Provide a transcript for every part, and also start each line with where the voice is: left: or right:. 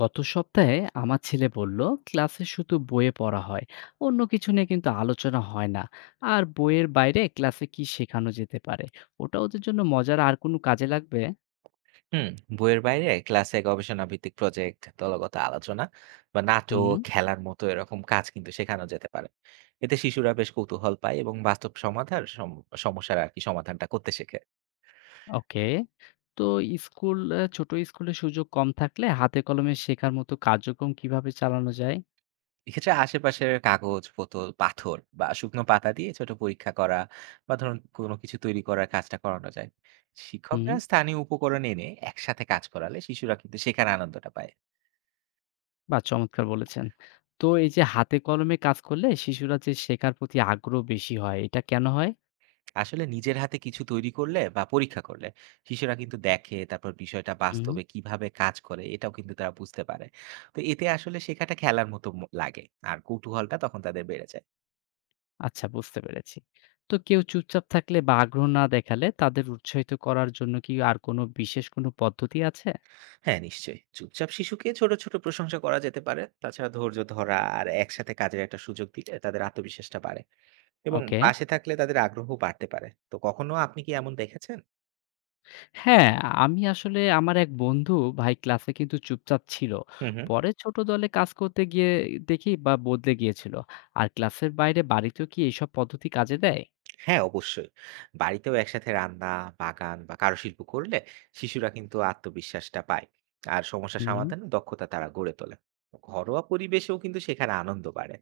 left: গত সপ্তাহে আমার ছেলে বলল, ক্লাসে শুধু বইয়ে পড়া হয়, অন্য কিছু নিয়ে কিন্তু আলোচনা হয় না। আর বইয়ের বাইরে ক্লাসে কি শেখানো যেতে পারে ওটা ওদের জন্য মজার আর কোনো কাজে লাগবে?
right: হুম, বইয়ের বাইরে ক্লাসে গবেষণা ভিত্তিক প্রজেক্ট, দলগত আলোচনা বা
left: হুম।
right: নাটক, খেলার মতো এরকম কাজ কিন্তু শেখানো যেতে পারে। এতে শিশুরা বেশ কৌতূহল পায় এবং বাস্তব সমাধান সমস্যার আর কি সমাধানটা করতে শেখে।
left: ওকে। তো ছোট স্কুলে সুযোগ কম থাকলে হাতে কলমে শেখার মতো কার্যক্রম কিভাবে চালানো যায়?
right: এক্ষেত্রে আশেপাশের কাগজ, বোতল, পাথর বা শুকনো পাতা দিয়ে ছোট পরীক্ষা করা বা ধরুন কোনো কিছু তৈরি করার কাজটা করানো যায়।
left: হুম।
right: শিক্ষকরা স্থানীয় উপকরণ এনে একসাথে কাজ করালে শিশুরা কিন্তু শেখার আনন্দটা পায়।
left: বা চমৎকার বলেছেন। তো এই যে হাতে কলমে কাজ করলে শিশুরা যে শেখার প্রতি আগ্রহ বেশি হয় এটা কেন
right: আসলে নিজের হাতে কিছু তৈরি করলে বা পরীক্ষা করলে শিশুরা কিন্তু দেখে, তারপর বিষয়টা
left: হয়?
right: বাস্তবে কিভাবে কাজ করে এটাও কিন্তু তারা বুঝতে পারে। তো এতে আসলে শেখাটা খেলার মতো লাগে আর কৌতূহলটা তখন তাদের বেড়ে যায়।
left: আচ্ছা, বুঝতে পেরেছি। তো কেউ চুপচাপ থাকলে বা আগ্রহ না দেখালে তাদের উৎসাহিত করার জন্য কি আর কোনো বিশেষ কোনো পদ্ধতি আছে?
right: হ্যাঁ, নিশ্চয়ই। চুপচাপ শিশুকে ছোট ছোট প্রশংসা করা যেতে পারে। তাছাড়া ধৈর্য ধরা আর একসাথে কাজের একটা সুযোগ দিলে তাদের আত্মবিশ্বাসটা বাড়ে এবং
left: ওকে।
right: পাশে থাকলে তাদের আগ্রহ বাড়তে পারে। তো কখনো আপনি কি এমন দেখেছেন?
left: হ্যাঁ, আমি আসলে আমার এক বন্ধু ভাই ক্লাসে কিন্তু চুপচাপ ছিল।
right: হুম হুম।
left: পরে ছোট দলে কাজ করতে গিয়ে দেখি বা বদলে গিয়েছিল। আর ক্লাসের বাইরে বাড়িতেও কি এইসব পদ্ধতি কাজে দেয়?
right: হ্যাঁ, অবশ্যই। বাড়িতেও একসাথে রান্না, বাগান বা কারুশিল্প করলে শিশুরা কিন্তু আত্মবিশ্বাসটা পায়। আর সমস্যা
left: হুম।
right: সমাধানের দক্ষতা তারা গড়ে তোলে। ঘরোয়া পরিবেশেও কিন্তু সেখানে আনন্দ বাড়ে।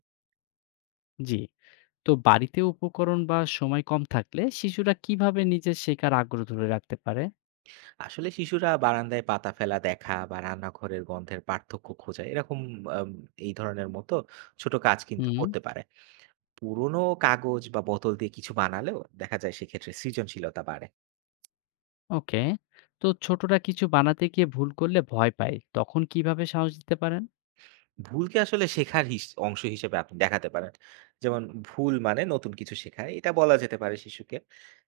left: জি। তো বাড়িতে উপকরণ বা সময় কম থাকলে শিশুরা কিভাবে নিজের শেখার আগ্রহ ধরে রাখতে পারে?
right: আসলে শিশুরা বারান্দায় পাতা ফেলা দেখা বা রান্নাঘরের গন্ধের পার্থক্য খোঁজা, এরকম আম এই ধরনের মতো ছোট কাজ কিন্তু
left: হুম।
right: করতে পারে। পুরনো কাগজ বা বোতল দিয়ে কিছু বানালেও দেখা যায় সেক্ষেত্রে সৃজনশীলতা বাড়ে।
left: ওকে। তো ছোটরা কিছু বানাতে গিয়ে ভুল করলে ভয় পায়, তখন কিভাবে সাহস দিতে পারেন?
right: ভুলকে আসলে শেখার অংশ হিসেবে আপনি দেখাতে পারেন। যেমন, ভুল মানে নতুন কিছু শেখা। এটা বলা যেতে পারে শিশুকে।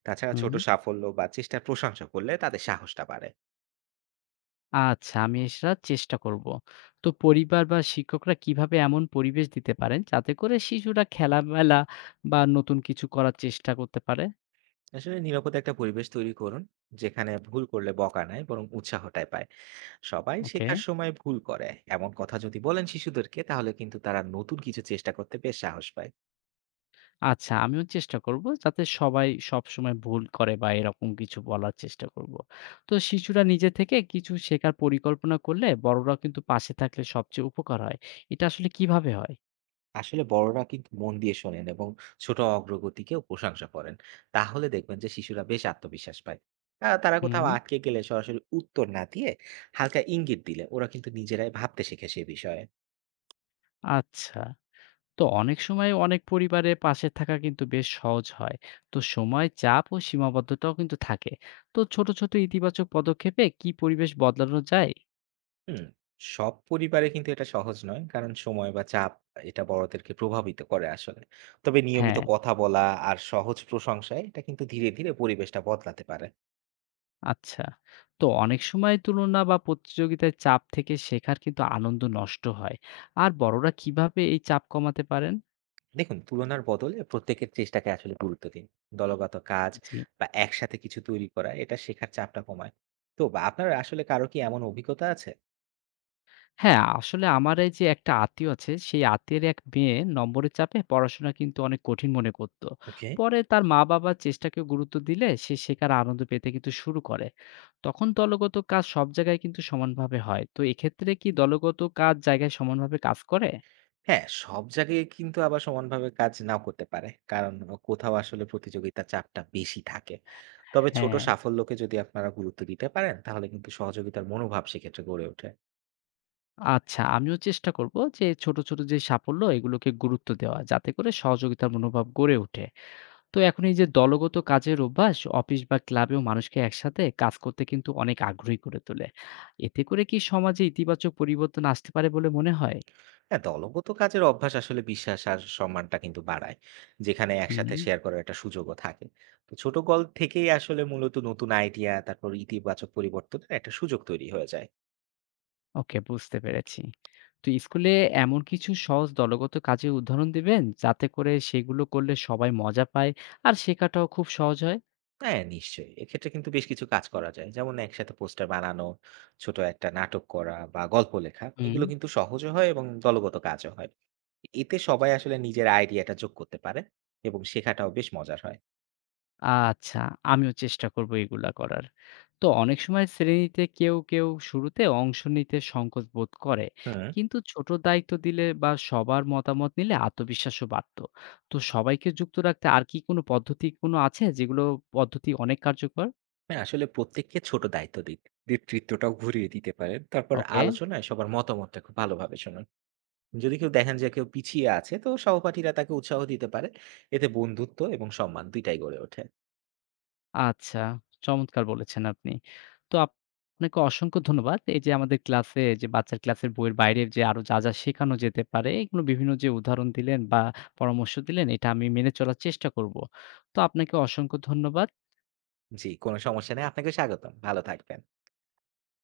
right: তাছাড়া
left: হুম।
right: ছোট সাফল্য বা চেষ্টার প্রশংসা করলে তাদের সাহসটা বাড়ে।
left: আচ্ছা, আমি এটা চেষ্টা করব। তো পরিবার বা শিক্ষকরা কিভাবে এমন পরিবেশ দিতে পারেন যাতে করে শিশুরা খেলামেলা বা নতুন কিছু করার চেষ্টা করতে পারে?
right: আসলে নিরাপদ একটা পরিবেশ তৈরি করুন, যেখানে ভুল করলে বকা নয় বরং উৎসাহটাই পায়। সবাই
left: ওকে।
right: শেখার সময় ভুল করে। এমন কথা যদি বলেন শিশুদেরকে তাহলে কিন্তু তারা নতুন কিছু চেষ্টা করতে বেশ সাহস পায়।
left: আচ্ছা, আমিও চেষ্টা করব যাতে সবাই সবসময় ভুল করে বা এরকম কিছু বলার চেষ্টা করব। তো শিশুরা নিজে থেকে কিছু শেখার পরিকল্পনা করলে বড়রাও কিন্তু পাশে থাকলে সবচেয়ে উপকার হয়। এটা আসলে কিভাবে হয়?
right: আসলে বড়রা কিন্তু মন দিয়ে শোনেন এবং ছোট অগ্রগতিকেও প্রশংসা করেন, তাহলে দেখবেন যে শিশুরা বেশ আত্মবিশ্বাস পায়। তারা
left: হুম।
right: কোথাও আটকে গেলে সরাসরি উত্তর না দিয়ে হালকা ইঙ্গিত দিলে ওরা কিন্তু নিজেরাই ভাবতে শেখে সে বিষয়ে।
left: আচ্ছা। তো অনেক সময় অনেক পরিবারে পাশে থাকা কিন্তু বেশ সহজ হয়। তো সময়, চাপ ও সীমাবদ্ধতাও কিন্তু থাকে। তো ছোট, ছোট ইতিবাচক পদক্ষেপে কি পরিবেশ বদলানো যায়?
right: হুম সব পরিবারে কিন্তু এটা সহজ নয়, কারণ সময় বা চাপ এটা বড়দেরকে প্রভাবিত করে আসলে। তবে নিয়মিত
left: হ্যাঁ।
right: কথা বলা আর সহজ প্রশংসায় এটা কিন্তু ধীরে ধীরে পরিবেশটা বদলাতে পারে।
left: আচ্ছা। তো অনেক সময় তুলনা বা প্রতিযোগিতার চাপ থেকে শেখার কিন্তু আনন্দ নষ্ট হয়। আর বড়রা কিভাবে এই চাপ কমাতে পারেন?
right: দেখুন, তুলনার বদলে প্রত্যেকের চেষ্টাকে আসলে গুরুত্ব দিন। দলগত কাজ
left: জি।
right: বা একসাথে কিছু তৈরি করা এটা শেখার চাপটা কমায়। তো বা আপনার আসলে কারো কি এমন অভিজ্ঞতা আছে?
left: হ্যাঁ, আসলে আমার এই যে একটা আত্মীয় আছে, সেই আত্মীয়ের এক মেয়ে নম্বরের চাপে পড়াশোনা কিন্তু অনেক কঠিন মনে করত।
right: ওকে।
left: পরে তার মা-বাবা চেষ্টাকে গুরুত্ব দিলে সে শেখার আনন্দ পেতে কিন্তু শুরু করে। তখন দলগত কাজ সব জায়গায় কিন্তু সমানভাবে হয়। তো এক্ষেত্রে কি দলগত কাজ জায়গায় সমানভাবে কাজ করে?
right: হ্যাঁ, সব জায়গায় কিন্তু আবার সমানভাবে কাজ নাও করতে পারে, কারণ কোথাও আসলে প্রতিযোগিতার চাপটা বেশি থাকে। তবে ছোট
left: হ্যাঁ।
right: সাফল্যকে যদি আপনারা গুরুত্ব দিতে পারেন তাহলে কিন্তু সহযোগিতার মনোভাব সেক্ষেত্রে গড়ে ওঠে।
left: আচ্ছা, আমিও চেষ্টা করব যে ছোট, ছোট যে সাফল্য এগুলোকে গুরুত্ব দেওয়া যাতে করে সহযোগিতার মনোভাব গড়ে ওঠে। তো এখন এই যে দলগত কাজের অভ্যাস অফিস বা ক্লাবেও মানুষকে একসাথে কাজ করতে কিন্তু অনেক আগ্রহী করে তোলে। এতে করে কি সমাজে ইতিবাচক পরিবর্তন আসতে পারে বলে মনে হয়?
right: হ্যাঁ, দলগত কাজের অভ্যাস আসলে বিশ্বাস আর সম্মানটা কিন্তু বাড়ায়, যেখানে একসাথে
left: হুম।
right: শেয়ার করার একটা সুযোগও থাকে। তো ছোট গল থেকেই আসলে মূলত নতুন আইডিয়া, তারপর ইতিবাচক পরিবর্তনের একটা সুযোগ তৈরি হয়ে যায়।
left: ওকে, বুঝতে পেরেছি। তো স্কুলে এমন কিছু সহজ দলগত কাজের উদাহরণ দিবেন যাতে করে সেগুলো করলে সবাই মজা পায় আর শেখাটাও খুব সহজ হয়।
right: হ্যাঁ, নিশ্চয়ই। এক্ষেত্রে কিন্তু বেশ কিছু কাজ করা যায়। যেমন একসাথে পোস্টার বানানো, ছোট একটা নাটক করা বা গল্প লেখা।
left: হুম।
right: এগুলো কিন্তু সহজও হয় এবং দলগত কাজও হয়। এতে সবাই আসলে নিজের আইডিয়াটা যোগ করতে পারে এবং শেখাটাও বেশ মজার হয়।
left: আচ্ছা, আমিও চেষ্টা করব এগুলা করার। তো অনেক সময় শ্রেণীতে কেউ, কেউ শুরুতে অংশ নিতে সংকোচ বোধ করে।
right: হুম।
left: কিন্তু ছোট দায়িত্ব দিলে বা সবার মতামত নিলে আত্মবিশ্বাসও বাড়তো। তো সবাইকে যুক্ত রাখতে আর কি কোনো পদ্ধতি কোনো আছে যেগুলো পদ্ধতি অনেক কার্যকর?
right: না, আসলে প্রত্যেককে ছোট দায়িত্ব দিন। নেতৃত্বটাও ঘুরিয়ে দিতে পারেন। তারপর
left: ওকে।
right: আলোচনায় সবার মতামতটা খুব ভালোভাবে শোনান। যদি কেউ দেখেন যে কেউ পিছিয়ে আছে তো সহপাঠীরা তাকে উৎসাহ দিতে পারে। এতে বন্ধুত্ব এবং সম্মান ২ টাই গড়ে ওঠে।
left: আচ্ছা, চমৎকার বলেছেন আপনি। তো আপনাকে অসংখ্য ধন্যবাদ। এই যে আমাদের ক্লাসে যে বাচ্চার ক্লাসের বইয়ের বাইরে যে আরো যা, যা শেখানো যেতে পারে এগুলো বিভিন্ন যে উদাহরণ দিলেন বা পরামর্শ দিলেন এটা আমি মেনে চলার চেষ্টা করব। তো আপনাকে অসংখ্য ধন্যবাদ।
right: জি, কোনো সমস্যা নেই। আপনাকে স্বাগতম। ভালো থাকবেন।